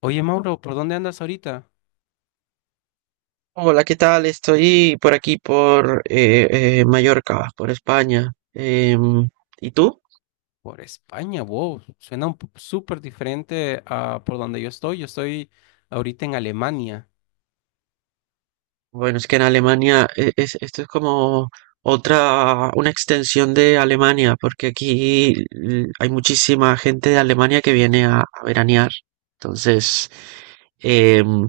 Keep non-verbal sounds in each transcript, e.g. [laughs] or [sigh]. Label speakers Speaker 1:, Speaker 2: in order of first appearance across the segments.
Speaker 1: Oye, Mauro, ¿por dónde andas ahorita?
Speaker 2: Hola, ¿qué tal? Estoy por aquí, por Mallorca, por España. ¿Y tú?
Speaker 1: Por España, wow. Suena un po- súper diferente a por donde yo estoy. Yo estoy ahorita en Alemania.
Speaker 2: Bueno, es que en Alemania esto es como otra, una extensión de Alemania, porque aquí hay muchísima gente de Alemania que viene a veranear. Entonces, em,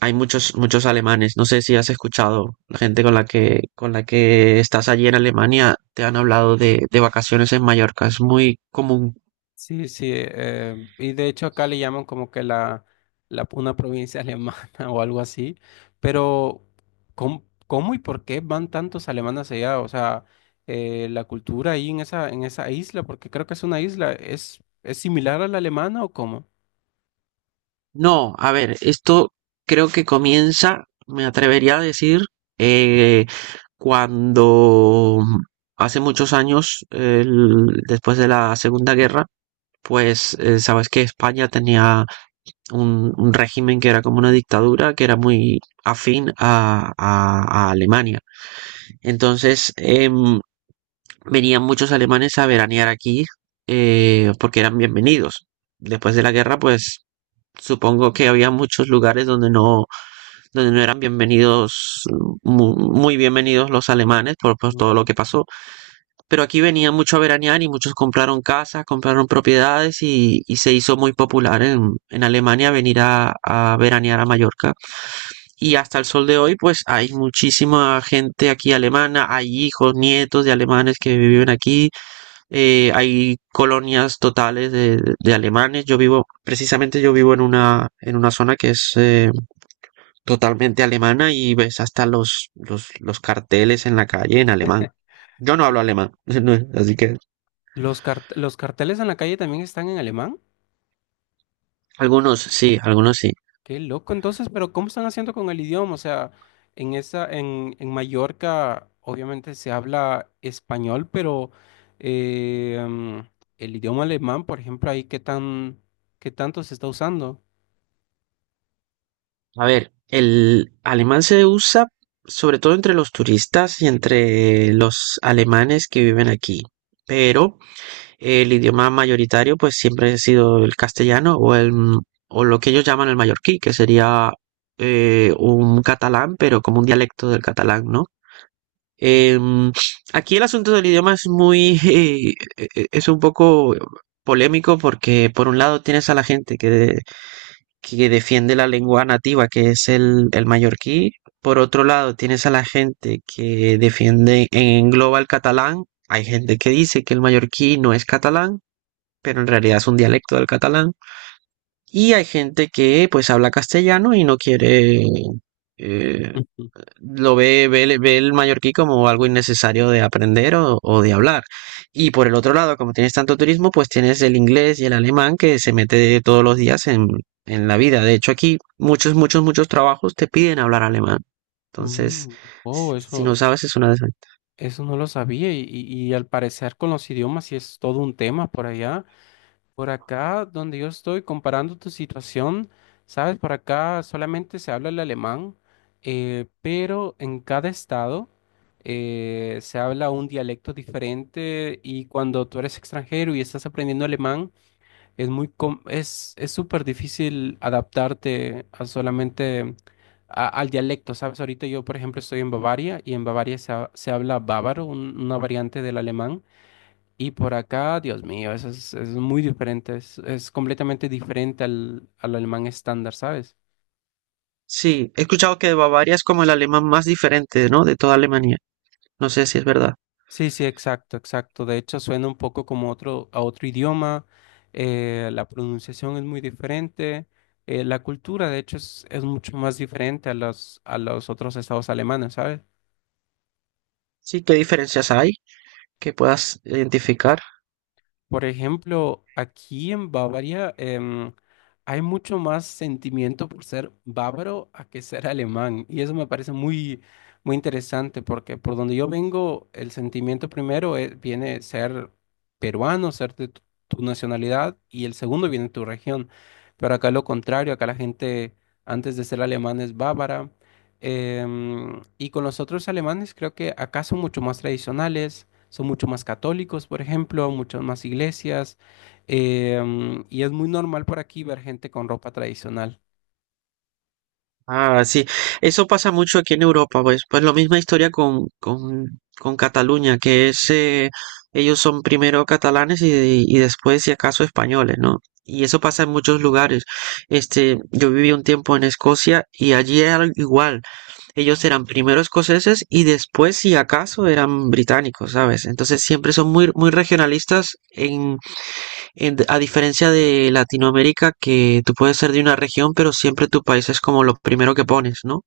Speaker 2: hay muchos alemanes. No sé si has escuchado la gente con con la que estás allí en Alemania, te han hablado de vacaciones en Mallorca. Es muy común.
Speaker 1: Sí, sí. Y de hecho acá le llaman como que la una provincia alemana [laughs] o algo así. Pero, ¿cómo y por qué van tantos alemanes allá? O sea, la cultura ahí en en esa isla, porque creo que es una isla, ¿es similar a la alemana o cómo?
Speaker 2: No, a ver, esto creo que comienza, me atrevería a decir, eh, cuando hace muchos años, después de la Segunda Guerra, pues sabes que España tenía un régimen que era como una dictadura, que era muy afín a Alemania. Entonces venían muchos alemanes a veranear aquí, porque eran bienvenidos. Después de la guerra, pues supongo que había muchos lugares donde no eran bienvenidos, muy bienvenidos los alemanes por todo
Speaker 1: Ujú.
Speaker 2: lo que pasó. Pero aquí venían mucho a veranear y muchos compraron casas, compraron propiedades y se hizo muy popular en Alemania venir a veranear a Mallorca. Y hasta el sol de hoy, pues hay muchísima gente aquí alemana, hay hijos, nietos de alemanes que viven aquí. Hay colonias totales de alemanes. Yo vivo, precisamente yo vivo en una zona que es totalmente alemana y ves hasta los carteles en la calle en alemán. Yo no hablo alemán, [laughs] así que
Speaker 1: ¿Los cart- los carteles en la calle también están en alemán?
Speaker 2: algunos sí, algunos sí.
Speaker 1: Qué loco, entonces, pero ¿cómo están haciendo con el idioma? O sea, en en Mallorca, obviamente se habla español, pero eh, mm, el idioma alemán, por ejemplo, ahí qué tanto se está usando.
Speaker 2: A ver, el alemán se usa sobre todo entre los turistas y entre los alemanes que viven aquí. Pero el idioma mayoritario pues siempre ha sido el castellano o lo que ellos llaman el mallorquí, que sería un catalán, pero como un dialecto del catalán, ¿no? Em, Aquí el asunto del idioma es muy, [laughs] es un poco polémico porque por un lado tienes a la gente que defiende la lengua nativa, que es el mallorquí, por otro lado tienes a la gente que defiende en global catalán, hay gente que dice que el mallorquí no es catalán, pero en realidad es un dialecto del catalán, y hay gente que pues habla castellano y no quiere... eh,
Speaker 1: Ujú.
Speaker 2: lo ve el mallorquí como algo innecesario de aprender o de hablar. Y por el otro lado, como tienes tanto turismo, pues tienes el inglés y el alemán que se mete todos los días en la vida. De hecho, aquí muchos trabajos te piden hablar alemán. Entonces,
Speaker 1: Mm, Oh,
Speaker 2: si no sabes, es una desventaja.
Speaker 1: eso no lo sabía, y al parecer con los idiomas sí es todo un tema por allá. Por acá, donde yo estoy, comparando tu situación, sabes, por acá solamente se habla el alemán, pero en cada estado se habla un dialecto diferente y cuando tú eres extranjero y estás aprendiendo alemán, es es súper difícil adaptarte a solamente a- al dialecto, ¿sabes? Ahorita yo, por ejemplo, estoy en Bavaria y en Bavaria se habla bávaro, un- una variante del alemán. Y por acá, Dios mío, es muy diferente, es completamente diferente al, al alemán estándar, ¿sabes?
Speaker 2: Sí, he escuchado que Bavaria es como el alemán más diferente, ¿no? De toda Alemania. No sé si es verdad.
Speaker 1: Sí, sí, exacto, exacto. De hecho, suena un poco como otro, a otro idioma, la pronunciación es muy diferente, la cultura, de hecho, es mucho más diferente a los otros estados alemanes, ¿sabes?
Speaker 2: Sí, ¿qué diferencias hay que puedas identificar?
Speaker 1: Por ejemplo, aquí en Bavaria hay mucho más sentimiento por ser bávaro a que ser alemán. Y eso me parece muy, muy interesante porque por donde yo vengo, el sentimiento primero es- viene ser peruano, ser de tu, tu nacionalidad, y el segundo viene de tu región. Pero acá lo contrario, acá la gente antes de ser alemán es bávara. Y con los otros alemanes creo que acá son mucho más tradicionales son mucho más católicos, por ejemplo, muchas más iglesias, eh, y es muy normal por aquí ver gente con ropa tradicional.
Speaker 2: Ah, sí, eso pasa mucho aquí en Europa, pues, pues la misma historia con Cataluña, que es, ellos son primero catalanes y después, si acaso, españoles, ¿no? Y eso pasa en muchos lugares. Este, yo viví un tiempo en Escocia y allí era igual. Ellos eran primero escoceses y después, si acaso, eran británicos, ¿sabes? Entonces siempre son muy, muy regionalistas a diferencia de Latinoamérica, que tú puedes ser de una región, pero siempre tu país es como lo primero que pones, ¿no?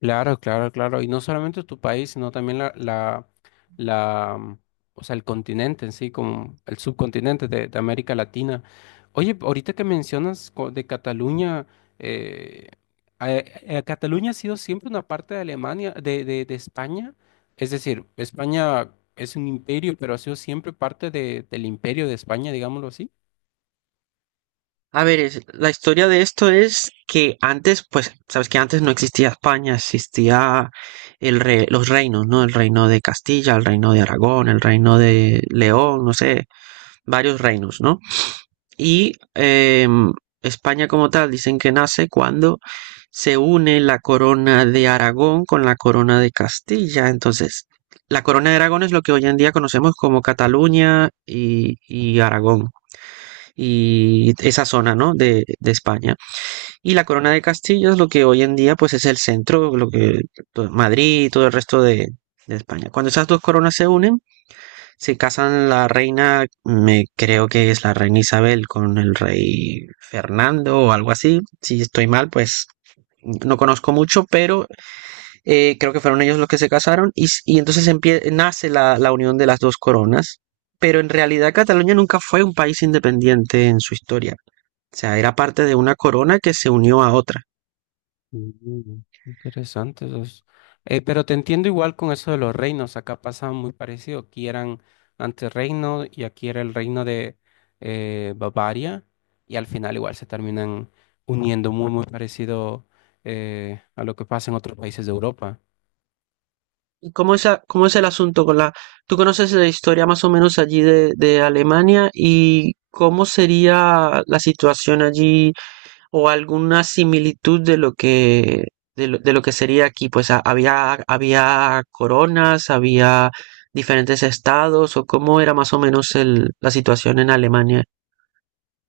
Speaker 1: Claro, claro, claro. Y no solamente tu país, sino también la, mm, o sea, el continente en sí, como el subcontinente de América Latina. Oye, ahorita que mencionas co- de Cataluña, eh, a- Cataluña ha sido siempre una parte de Alemania, de España. Es decir, España es un imperio, pero ha sido siempre parte de- del imperio de España, digámoslo así.
Speaker 2: A ver, la historia de esto es que antes, pues, sabes que antes no existía España, existía los reinos, ¿no? El reino de Castilla, el reino de Aragón, el reino de León, no sé, varios reinos, ¿no? Y eh, España como tal dicen que nace cuando se une la corona de Aragón con la corona de Castilla. Entonces, la corona de Aragón es lo que hoy en día conocemos como Cataluña y Aragón y esa zona, ¿no? De España. Y la corona de Castilla es lo que hoy en día pues es el centro, lo que pues, Madrid y todo el resto de España. Cuando esas dos coronas se unen, se casan la reina, me creo que es la reina Isabel con el rey Fernando o algo así. Si estoy mal, pues no conozco mucho, pero creo que fueron ellos los que se casaron y entonces nace la unión de las dos coronas. Pero en realidad Cataluña nunca fue un país independiente en su historia. O sea, era parte de una corona que se unió a otra.
Speaker 1: Mm, Interesante esos. Pero te entiendo igual con eso de los reinos. Acá pasaba muy parecido. Aquí eran antes reino y aquí era el reino de Bavaria. Y al final igual se terminan uniendo muy, muy parecido a lo que pasa en otros países de Europa.
Speaker 2: ¿Y cómo es, cómo es el asunto con la... Tú conoces la historia más o menos allí de Alemania y cómo sería la situación allí o alguna similitud de lo que, de lo que sería aquí. Pues había coronas, había diferentes estados o cómo era más o menos la situación en Alemania.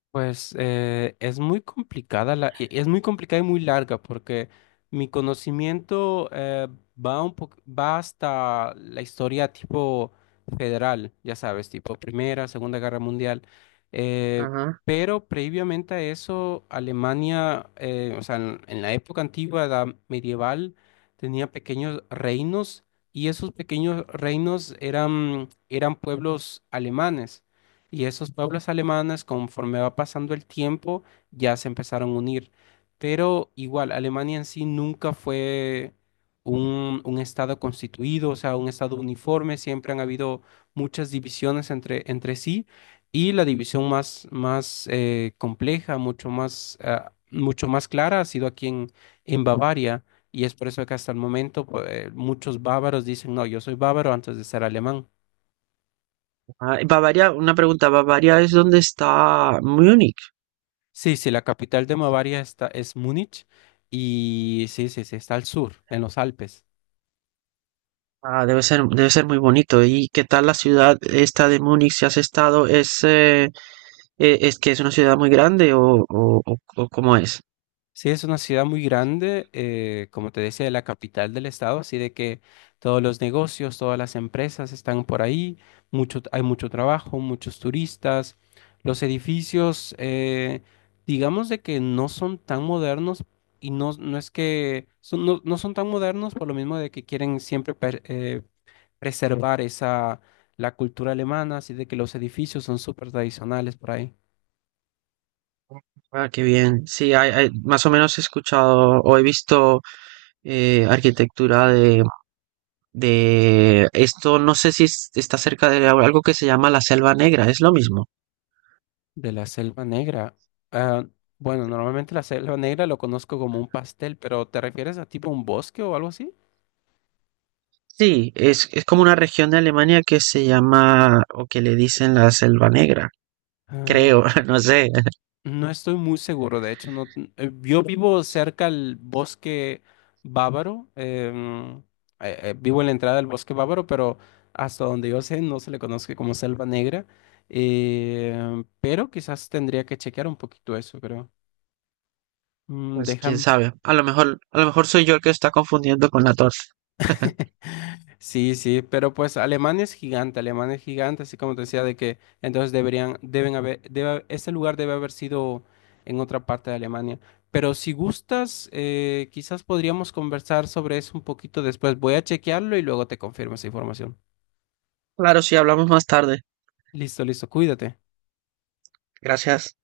Speaker 1: Pues es muy complicada es muy complicada y muy larga porque mi conocimiento va un po- va hasta la historia tipo federal, ya sabes, tipo Primera, Segunda Guerra Mundial. eh,
Speaker 2: Ajá.
Speaker 1: pero previamente a eso, Alemania, o sea, en la época antigua, edad medieval, tenía pequeños reinos y esos pequeños reinos eran pueblos alemanes. Y esos pueblos alemanes, conforme va pasando el tiempo, ya se empezaron a unir. Pero igual, Alemania en sí nunca fue un estado constituido, o sea, un estado uniforme. Siempre han habido muchas divisiones entre, entre sí. Y la división más compleja, mucho más, ah, mucho más clara, ha sido aquí en Bavaria. Y es por eso que hasta el momento pues, muchos bávaros dicen, no, yo soy bávaro antes de ser alemán.
Speaker 2: Ah, Bavaria, una pregunta, ¿Bavaria es donde está Múnich?
Speaker 1: Sí, sí, la capital de Bavaria es Múnich y sí, sí, sí, está al sur, en los Alpes.
Speaker 2: Ah, debe ser muy bonito. ¿Y qué tal la ciudad esta de Múnich si has estado? Es que es una ciudad muy grande o, o cómo es?
Speaker 1: Sí, es una ciudad muy grande, como te decía, la capital del estado, así de que todos los negocios, todas las empresas están por ahí, mucho, hay mucho trabajo, muchos turistas, los edificios, digamos de que no son tan modernos y no, no, no son tan modernos por lo mismo de que quieren siempre preservar la cultura alemana, así de que los edificios son súper tradicionales por ahí.
Speaker 2: Ah, qué bien. Sí, más o menos he escuchado o he visto arquitectura de esto, no sé si está cerca de algo que se llama la Selva Negra, es lo mismo.
Speaker 1: De la Selva Negra. ah, bueno, normalmente la Selva Negra lo conozco como un pastel, pero ¿te refieres a tipo un bosque o algo así?
Speaker 2: Sí, es como una región de Alemania que se llama o que le dicen la Selva Negra,
Speaker 1: Ah,
Speaker 2: creo, [laughs] no sé.
Speaker 1: no estoy muy seguro, de hecho, no, yo vivo cerca al bosque bávaro, vivo en la entrada del bosque bávaro, pero hasta donde yo sé no se le conoce como Selva Negra, pero quizás tendría que chequear un poquito eso, creo.
Speaker 2: Pues quién
Speaker 1: Déjame.
Speaker 2: sabe, a lo mejor soy yo el que está confundiendo con la torta. [laughs]
Speaker 1: [laughs] Sí, sí, pero pues Alemania es gigante, así como te decía, de que entonces deberían, deben haber, debe, ese lugar debe haber sido en otra parte de Alemania. Pero si gustas, quizás podríamos conversar sobre eso un poquito después. Voy a chequearlo y luego te confirmo esa información.
Speaker 2: Claro, sí, hablamos más tarde.
Speaker 1: Listo, listo, cuídate.
Speaker 2: Gracias.